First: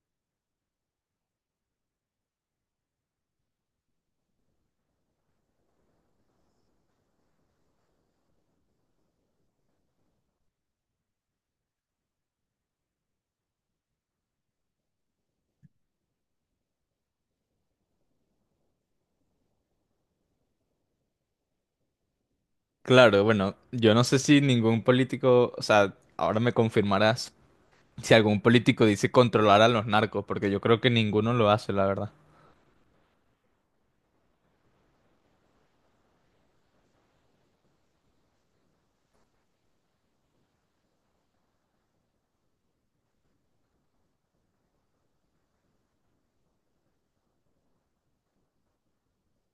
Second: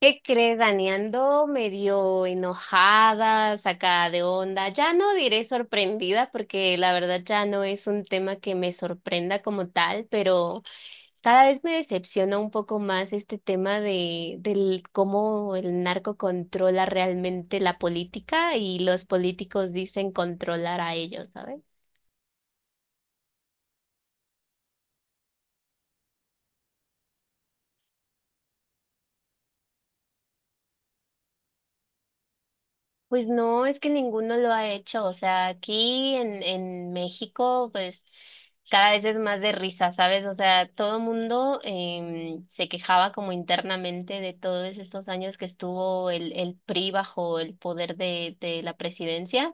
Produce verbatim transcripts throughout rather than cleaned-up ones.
¿Qué crees, Dani? Ando medio enojada, sacada de onda. Ya no diré sorprendida porque la verdad ya no es un tema que me sorprenda como tal, pero cada vez me decepciona un poco más este tema de del cómo el narco controla realmente la política y los políticos dicen controlar a ellos, ¿sabes? Claro, bueno, yo no sé si ningún político, o sea, ahora me confirmarás si algún político dice controlar a los narcos, porque yo creo que ninguno lo hace, la verdad. Pues no, es que ninguno lo ha hecho. O sea, aquí en, en México, pues cada vez es más de risa, ¿sabes? O sea, todo mundo em, se quejaba como internamente de todos estos años que estuvo el, el P R I bajo el poder de, de la presidencia,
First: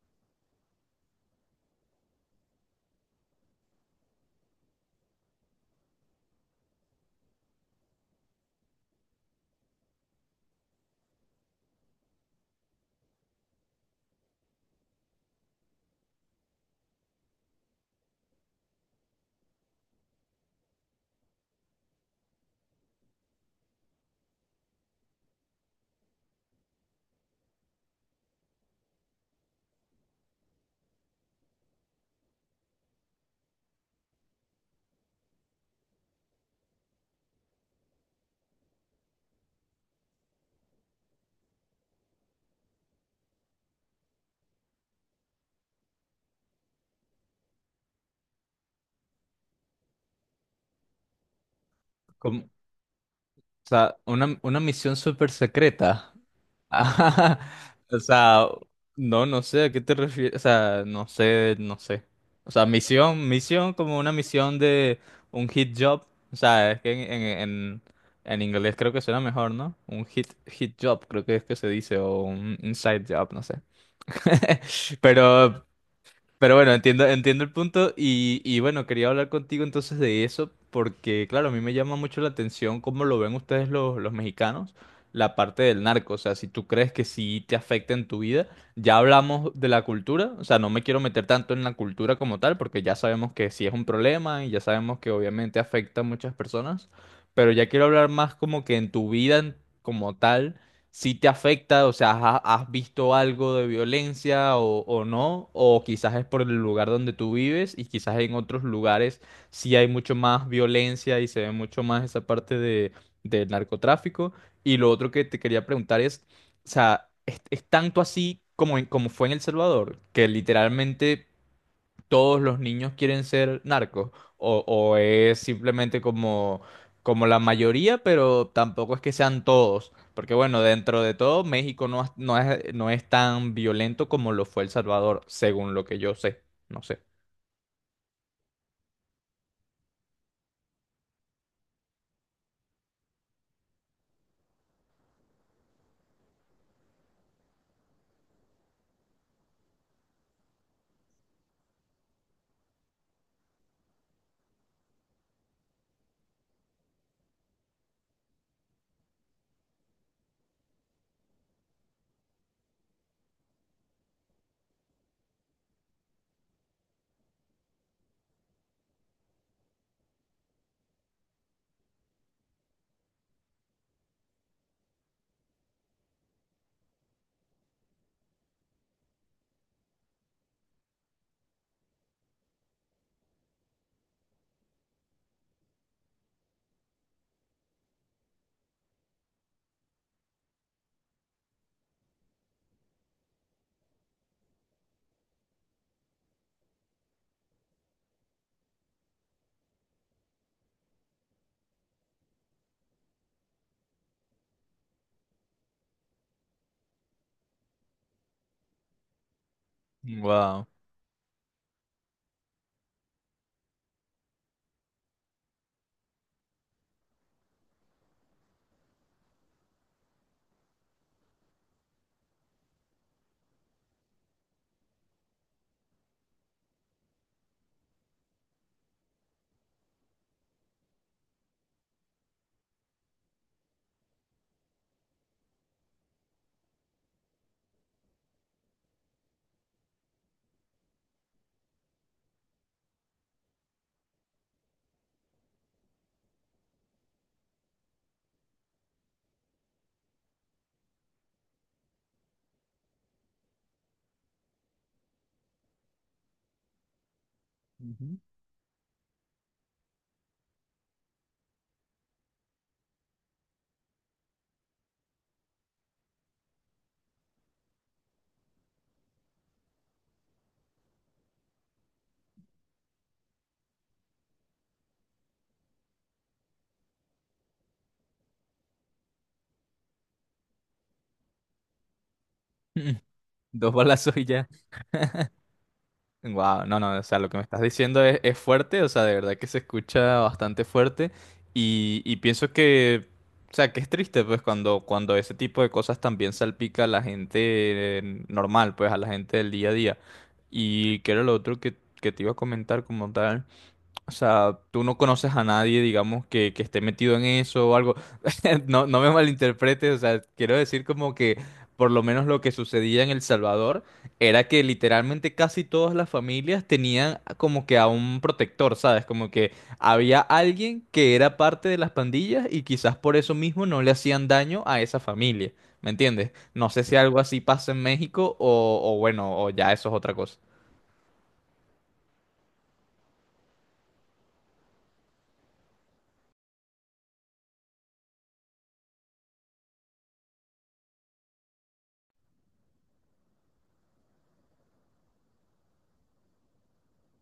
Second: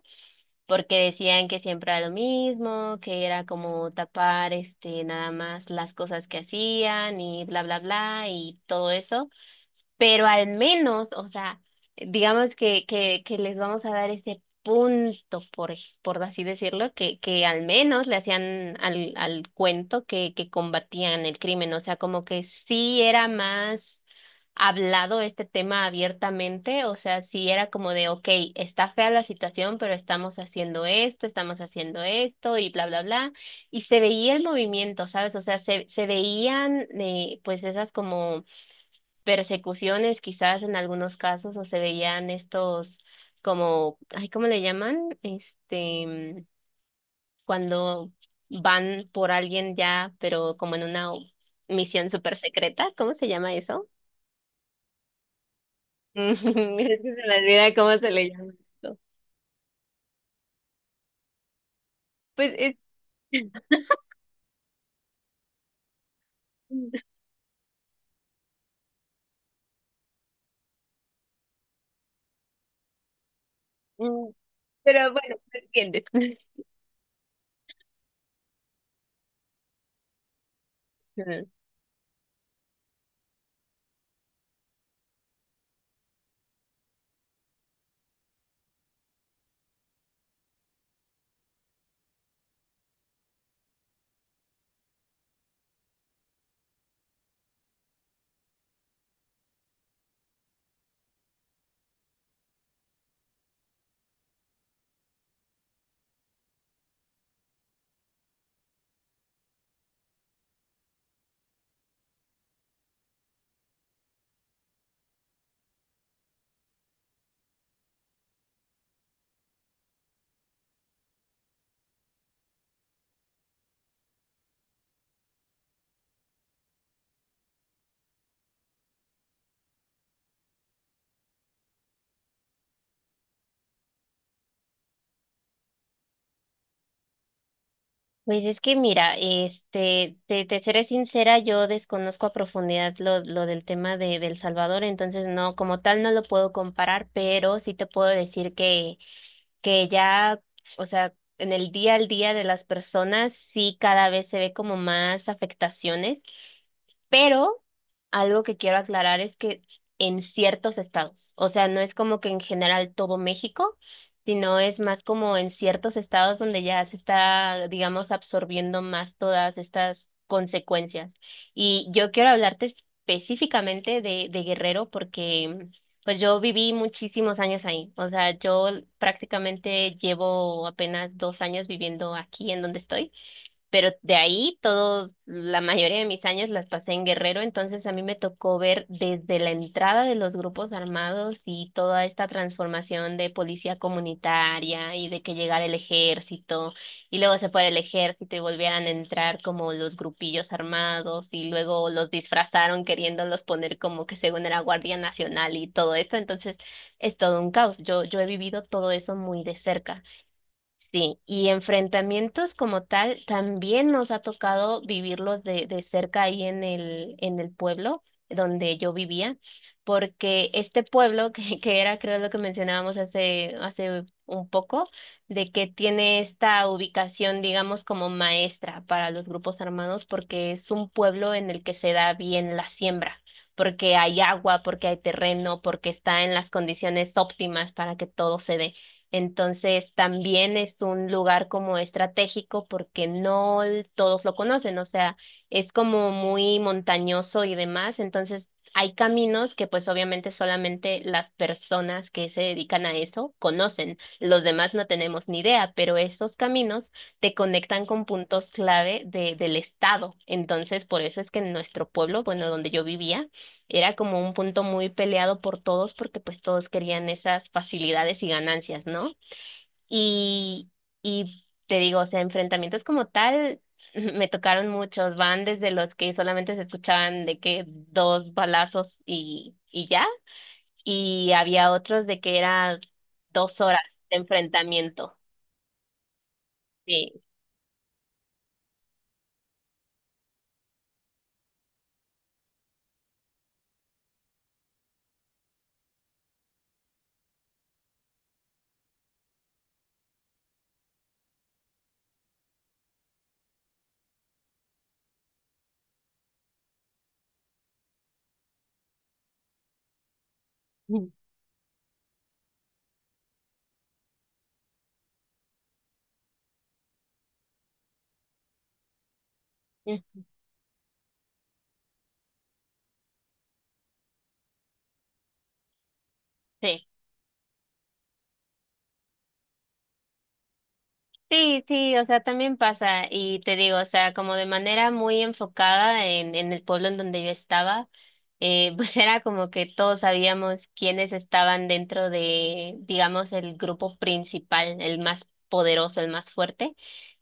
porque decían que siempre era lo mismo, que era como tapar este nada más las cosas que hacían y bla bla bla y todo eso, pero al menos, o sea, digamos que, que, que les vamos a dar ese punto, por, ej- por así decirlo, que, que al menos le hacían al, al cuento que, que combatían el crimen, o sea, como que sí era más hablado este tema abiertamente, o sea, sí era como de, ok, está fea la situación, pero estamos haciendo esto, estamos haciendo esto y bla, bla, bla, y se veía el movimiento, ¿sabes? O sea, se, se veían eh, pues esas como persecuciones quizás en algunos casos o se veían estos como, ay, ¿cómo le llaman? Este, mm, cuando van por alguien ya, pero como en una misión súper Como- secreta, ¿cómo se llama o eso? sea, una, una misión súper secreta. Es que se me Ajá. olvida cómo O se le sea, llama eso. no, no sé, ¿a qué te refieres? O sea, no sé, no sé. O Pues sea, es, misión, misión como una misión de un hit job. O sea, es que en, en, en, en inglés creo que suena mejor, ¿no? Un hit, hit job, creo que es que se dice, o un inside job, no sé. pero bueno, ¿me Pero, entiendes? pero bueno, entiendo, entiendo el punto y, y bueno, quería hablar contigo entonces de eso porque, claro, a mí me llama mucho la atención cómo lo ven ustedes los, los mexicanos, la parte del narco, o sea, si tú crees que sí te afecta en tu vida, ya hablamos de la cultura, o sea, no me quiero meter tanto en la cultura como tal porque ya sabemos que sí es un problema y ya sabemos que obviamente afecta a muchas personas, pero ya quiero hablar más como que en tu vida en- como tal si te afecta, o sea, ¿ha- ¿has visto algo de violencia o, o no? O quizás es por el lugar donde tú vives y quizás en otros lugares sí hay mucho más violencia y se ve mucho más esa parte de, del narcotráfico. Y lo otro que te quería preguntar es, o sea, ¿es, es tanto así como, en- como fue en El Salvador? Que literalmente todos los niños quieren ser narcos o, o es simplemente como, como la mayoría, pero tampoco es que sean todos, porque bueno, dentro de todo México no, es- no es, no es tan violento como lo fue El Salvador, según lo que yo sé, no sé. Pues es que mira, este, te, te seré sincera, yo desconozco a profundidad lo, lo del tema de, de El Salvador, entonces no, como tal no lo puedo comparar, pero sí te puedo decir que, que ya, o sea, en el día al día de las personas sí cada vez se ve como más afectaciones, pero algo que quiero aclarar es que en ciertos estados, o sea, no es como que en general todo México, sino es más como en ciertos estados donde ya se está, digamos, absorbiendo más todas estas consecuencias. Y yo quiero hablarte específicamente de, de Guerrero porque pues yo viví muchísimos años ahí, o sea, yo prácticamente llevo apenas dos años viviendo aquí en donde estoy. Pero de ahí todos, la mayoría de mis años las pasé en Guerrero, entonces a mí me tocó ver desde la entrada de los grupos armados y toda esta transformación de policía comunitaria y de que llegara el ejército y luego se fuera el ejército y volvieran a entrar como los grupillos armados y luego los disfrazaron queriéndolos poner como que según era Guardia Nacional y todo esto, entonces es todo un caos. Yo, yo he vivido todo eso muy de cerca. Wow. Sí, y enfrentamientos como tal también nos ha tocado vivirlos de, de cerca ahí en el, en el pueblo donde yo vivía, porque este pueblo, que, que era creo lo que mencionábamos hace, hace un poco, de que tiene esta ubicación, digamos, como maestra para los grupos armados, porque es un pueblo en el que se da bien la siembra, porque hay agua, porque hay terreno, porque está en las condiciones óptimas para que todo se dé. Entonces, también es un lugar como estratégico porque no l- todos lo conocen, o sea, es como muy montañoso y demás, entonces hay caminos que pues obviamente solamente las personas que se dedican a eso conocen, los demás no tenemos ni idea, pero esos caminos te conectan con Ujú. puntos clave de, del estado, entonces por eso es que en nuestro pueblo, bueno, donde yo vivía, era como un punto muy peleado por todos porque pues todos querían esas facilidades y ganancias, ¿no? Y, y te digo, o sea, enfrentamientos como tal, me tocaron muchos, van desde los que solamente se escuchaban de que dos balazos y, y ya, y había otros de que era dos Dos horas de balazos y ya. enfrentamiento. Wow, no, no, o sea, Sí, lo que me estás diciendo es, es fuerte, o sea, de verdad que se escucha bastante fuerte y, y pienso que, o sea, que es triste, pues, cuando, cuando ese tipo de cosas también salpica a la gente eh, normal, pues, a la gente del día a día. Y que era lo otro que, que te iba a comentar como tal. O sea, tú no conoces a nadie, digamos, que, que esté metido en eso o algo. No, no me malinterpretes, o sea, quiero decir como que por lo menos lo que sucedía en El Salvador era que literalmente casi todas las familias tenían como que a un protector, ¿sabes? Como que había alguien que era parte de las pandillas y quizás por eso mismo no le hacían daño a esa familia, ¿me entiendes? No sé sí. si algo así pasa en México o, o bueno, o ya eso es otra cosa. Sí, sí, o sea, también pasa y te digo, o sea, como de manera muy enfocada en, en el pueblo en donde yo estaba, eh, pues era como que todos sabíamos quiénes estaban dentro de, digamos, el grupo principal, el más poderoso, el más fuerte,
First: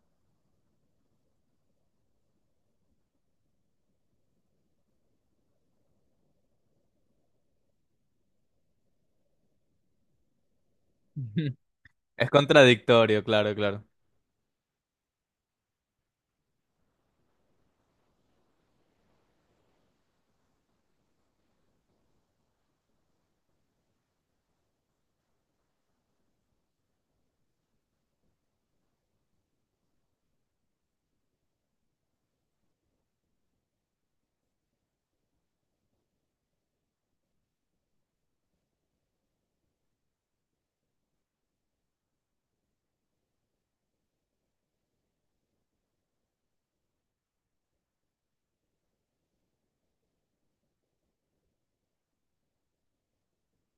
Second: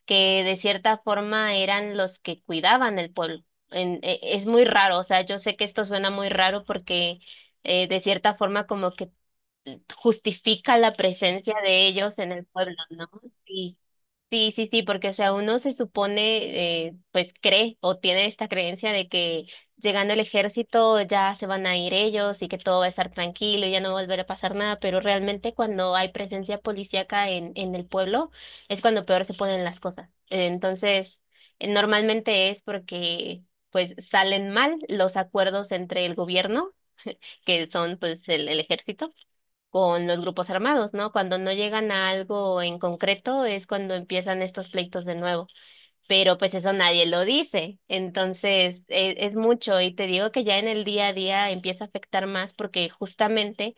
que de cierta forma eran los que cuidaban el pueblo. En- e- es muy raro, o sea, yo sé que esto suena muy raro porque eh, de cierta forma como que justifica la presencia de ellos Es en el pueblo, ¿no? contradictorio, claro, Sí. claro. Sí, sí, sí, porque o sea, uno se supone, eh, pues cree o tiene esta creencia de que llegando el ejército ya se van a ir ellos y que todo va a estar tranquilo y ya no va a volver a pasar nada, pero realmente cuando hay presencia policíaca en, en el pueblo es cuando peor se ponen las cosas. Eh, Entonces, eh, normalmente es porque pues salen mal los acuerdos entre el gobierno, que son pues el el ejército con los grupos armados, ¿no? Cuando no llegan a algo en concreto es cuando empiezan estos pleitos de nuevo, pero pues eso nadie lo dice. Entonces, e- es, mucho y te digo que ya en el día a día empieza a afectar más porque justamente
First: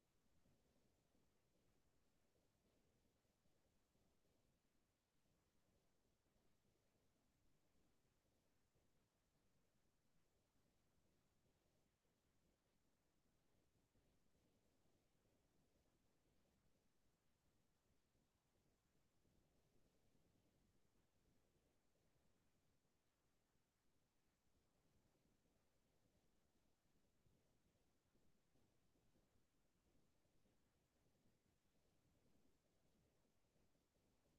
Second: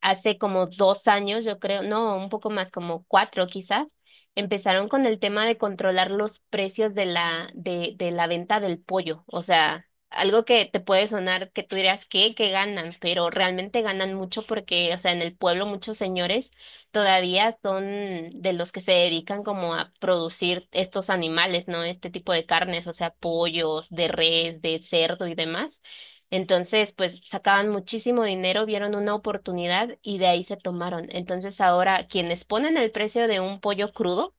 hace como dos años, yo creo, no, un poco más, como cuatro quizás, empezaron con el tema de controlar los precios de la, de, de la venta del pollo. O sea, algo que te puede sonar que tú dirás, ¿qué? ¿Qué ganan? Pero realmente ganan mucho porque, o sea, en el pueblo muchos señores todavía son de los que se dedican como a producir estos animales, ¿no? Este tipo de carnes, o sea, pollos, de res, de cerdo y demás. Entonces, pues sacaban muchísimo dinero, vieron una oportunidad y de ahí se tomaron. Entonces, ahora quienes ponen el precio de un pollo crudo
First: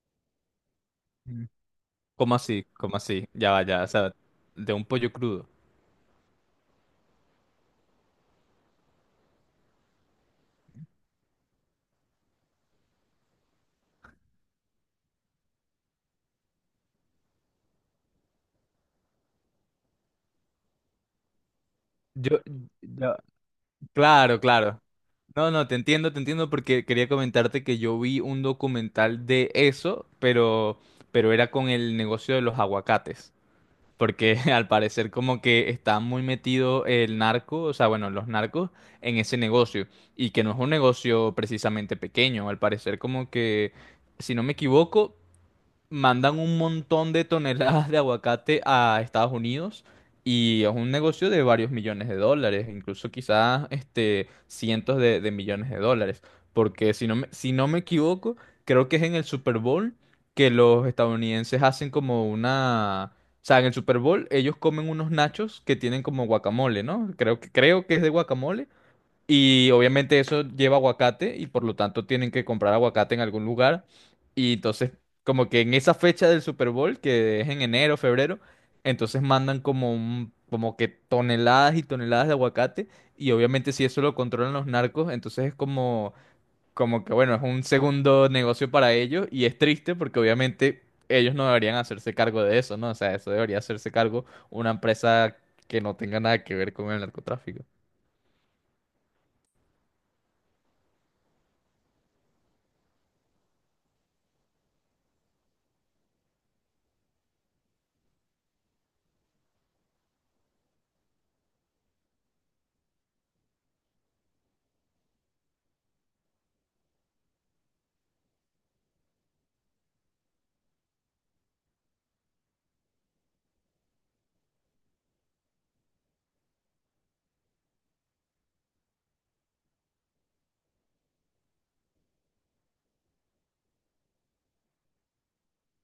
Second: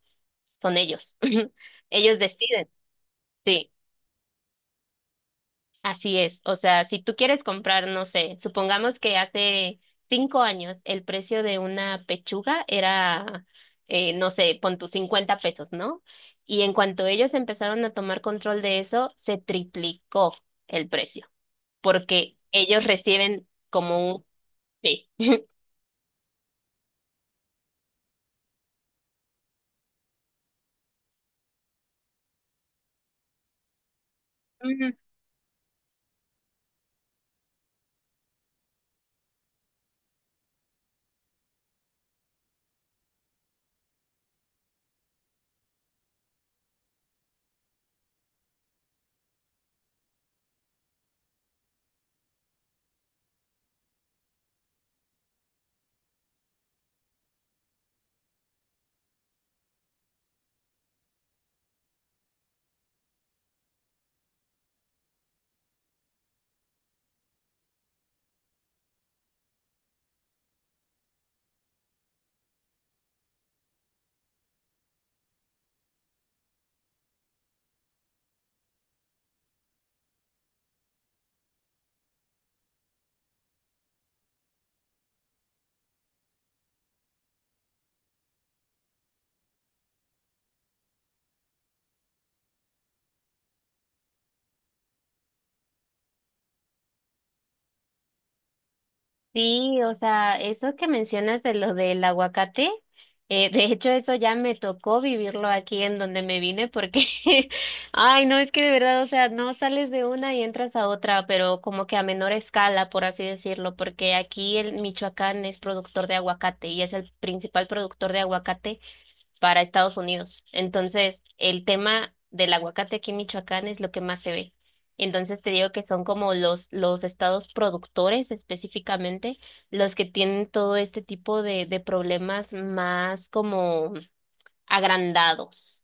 son ellos. Ellos ¿Cómo así? deciden. ¿Cómo así? Ya va, Sí. ya, o sea, de un pollo crudo. Así es, o sea, si tú quieres comprar, no sé, supongamos que hace cinco años el precio de una pechuga era, eh, no sé, pon tus cincuenta pesos, ¿no? Y en cuanto ellos empezaron a tomar control de eso, se triplicó el precio, porque Yo, ellos ya, reciben como un... claro, claro. Sí. No, no, te entiendo, te entiendo porque quería comentarte que yo vi un documental de eso, pero, pero era con el negocio de los aguacates. Porque al parecer como que está muy metido el narco, o sea, bueno, los narcos en ese negocio. Y que no es un negocio precisamente pequeño, al parecer como que, si no me equivoco, mandan un montón de toneladas de aguacate a Estados Unidos y es un negocio de varios millones de dólares, incluso quizás este, cientos de, de millones de dólares, porque si no me, si no me equivoco, creo que es en el Super Bowl que los estadounidenses hacen como una... O sea, en el Super Bowl ellos comen unos nachos que tienen como guacamole, ¿no? Creo que, creo que es de guacamole y obviamente eso lleva aguacate y por lo tanto tienen que comprar aguacate en algún lugar. Y entonces, como que en esa fecha del Super Bowl, que es en enero, febrero, entonces mandan como un, como que toneladas y toneladas de aguacate. Y obviamente si eso lo controlan los narcos, entonces es como, como que bueno, es un segundo negocio para ellos. Y es triste porque obviamente ellos no deberían hacerse cargo de eso, ¿no? O sea, eso debería hacerse cargo una empresa que no tenga nada que ver con el narcotráfico. Sí, o sea, eso que mencionas de lo del aguacate, eh, de hecho eso ya me tocó vivirlo aquí en donde me vine porque, ay, no, es que de verdad, o sea, no sales de una y entras a otra, pero como que a menor escala, por así decirlo, porque aquí el Michoacán es productor de aguacate y es el principal productor de aguacate para Estados Unidos. Entonces, el tema del aguacate aquí en Michoacán es lo que más se ve. Entonces, te digo que son como los, los estados productores específicamente los que tienen todo este tipo de, de problemas más como agrandados.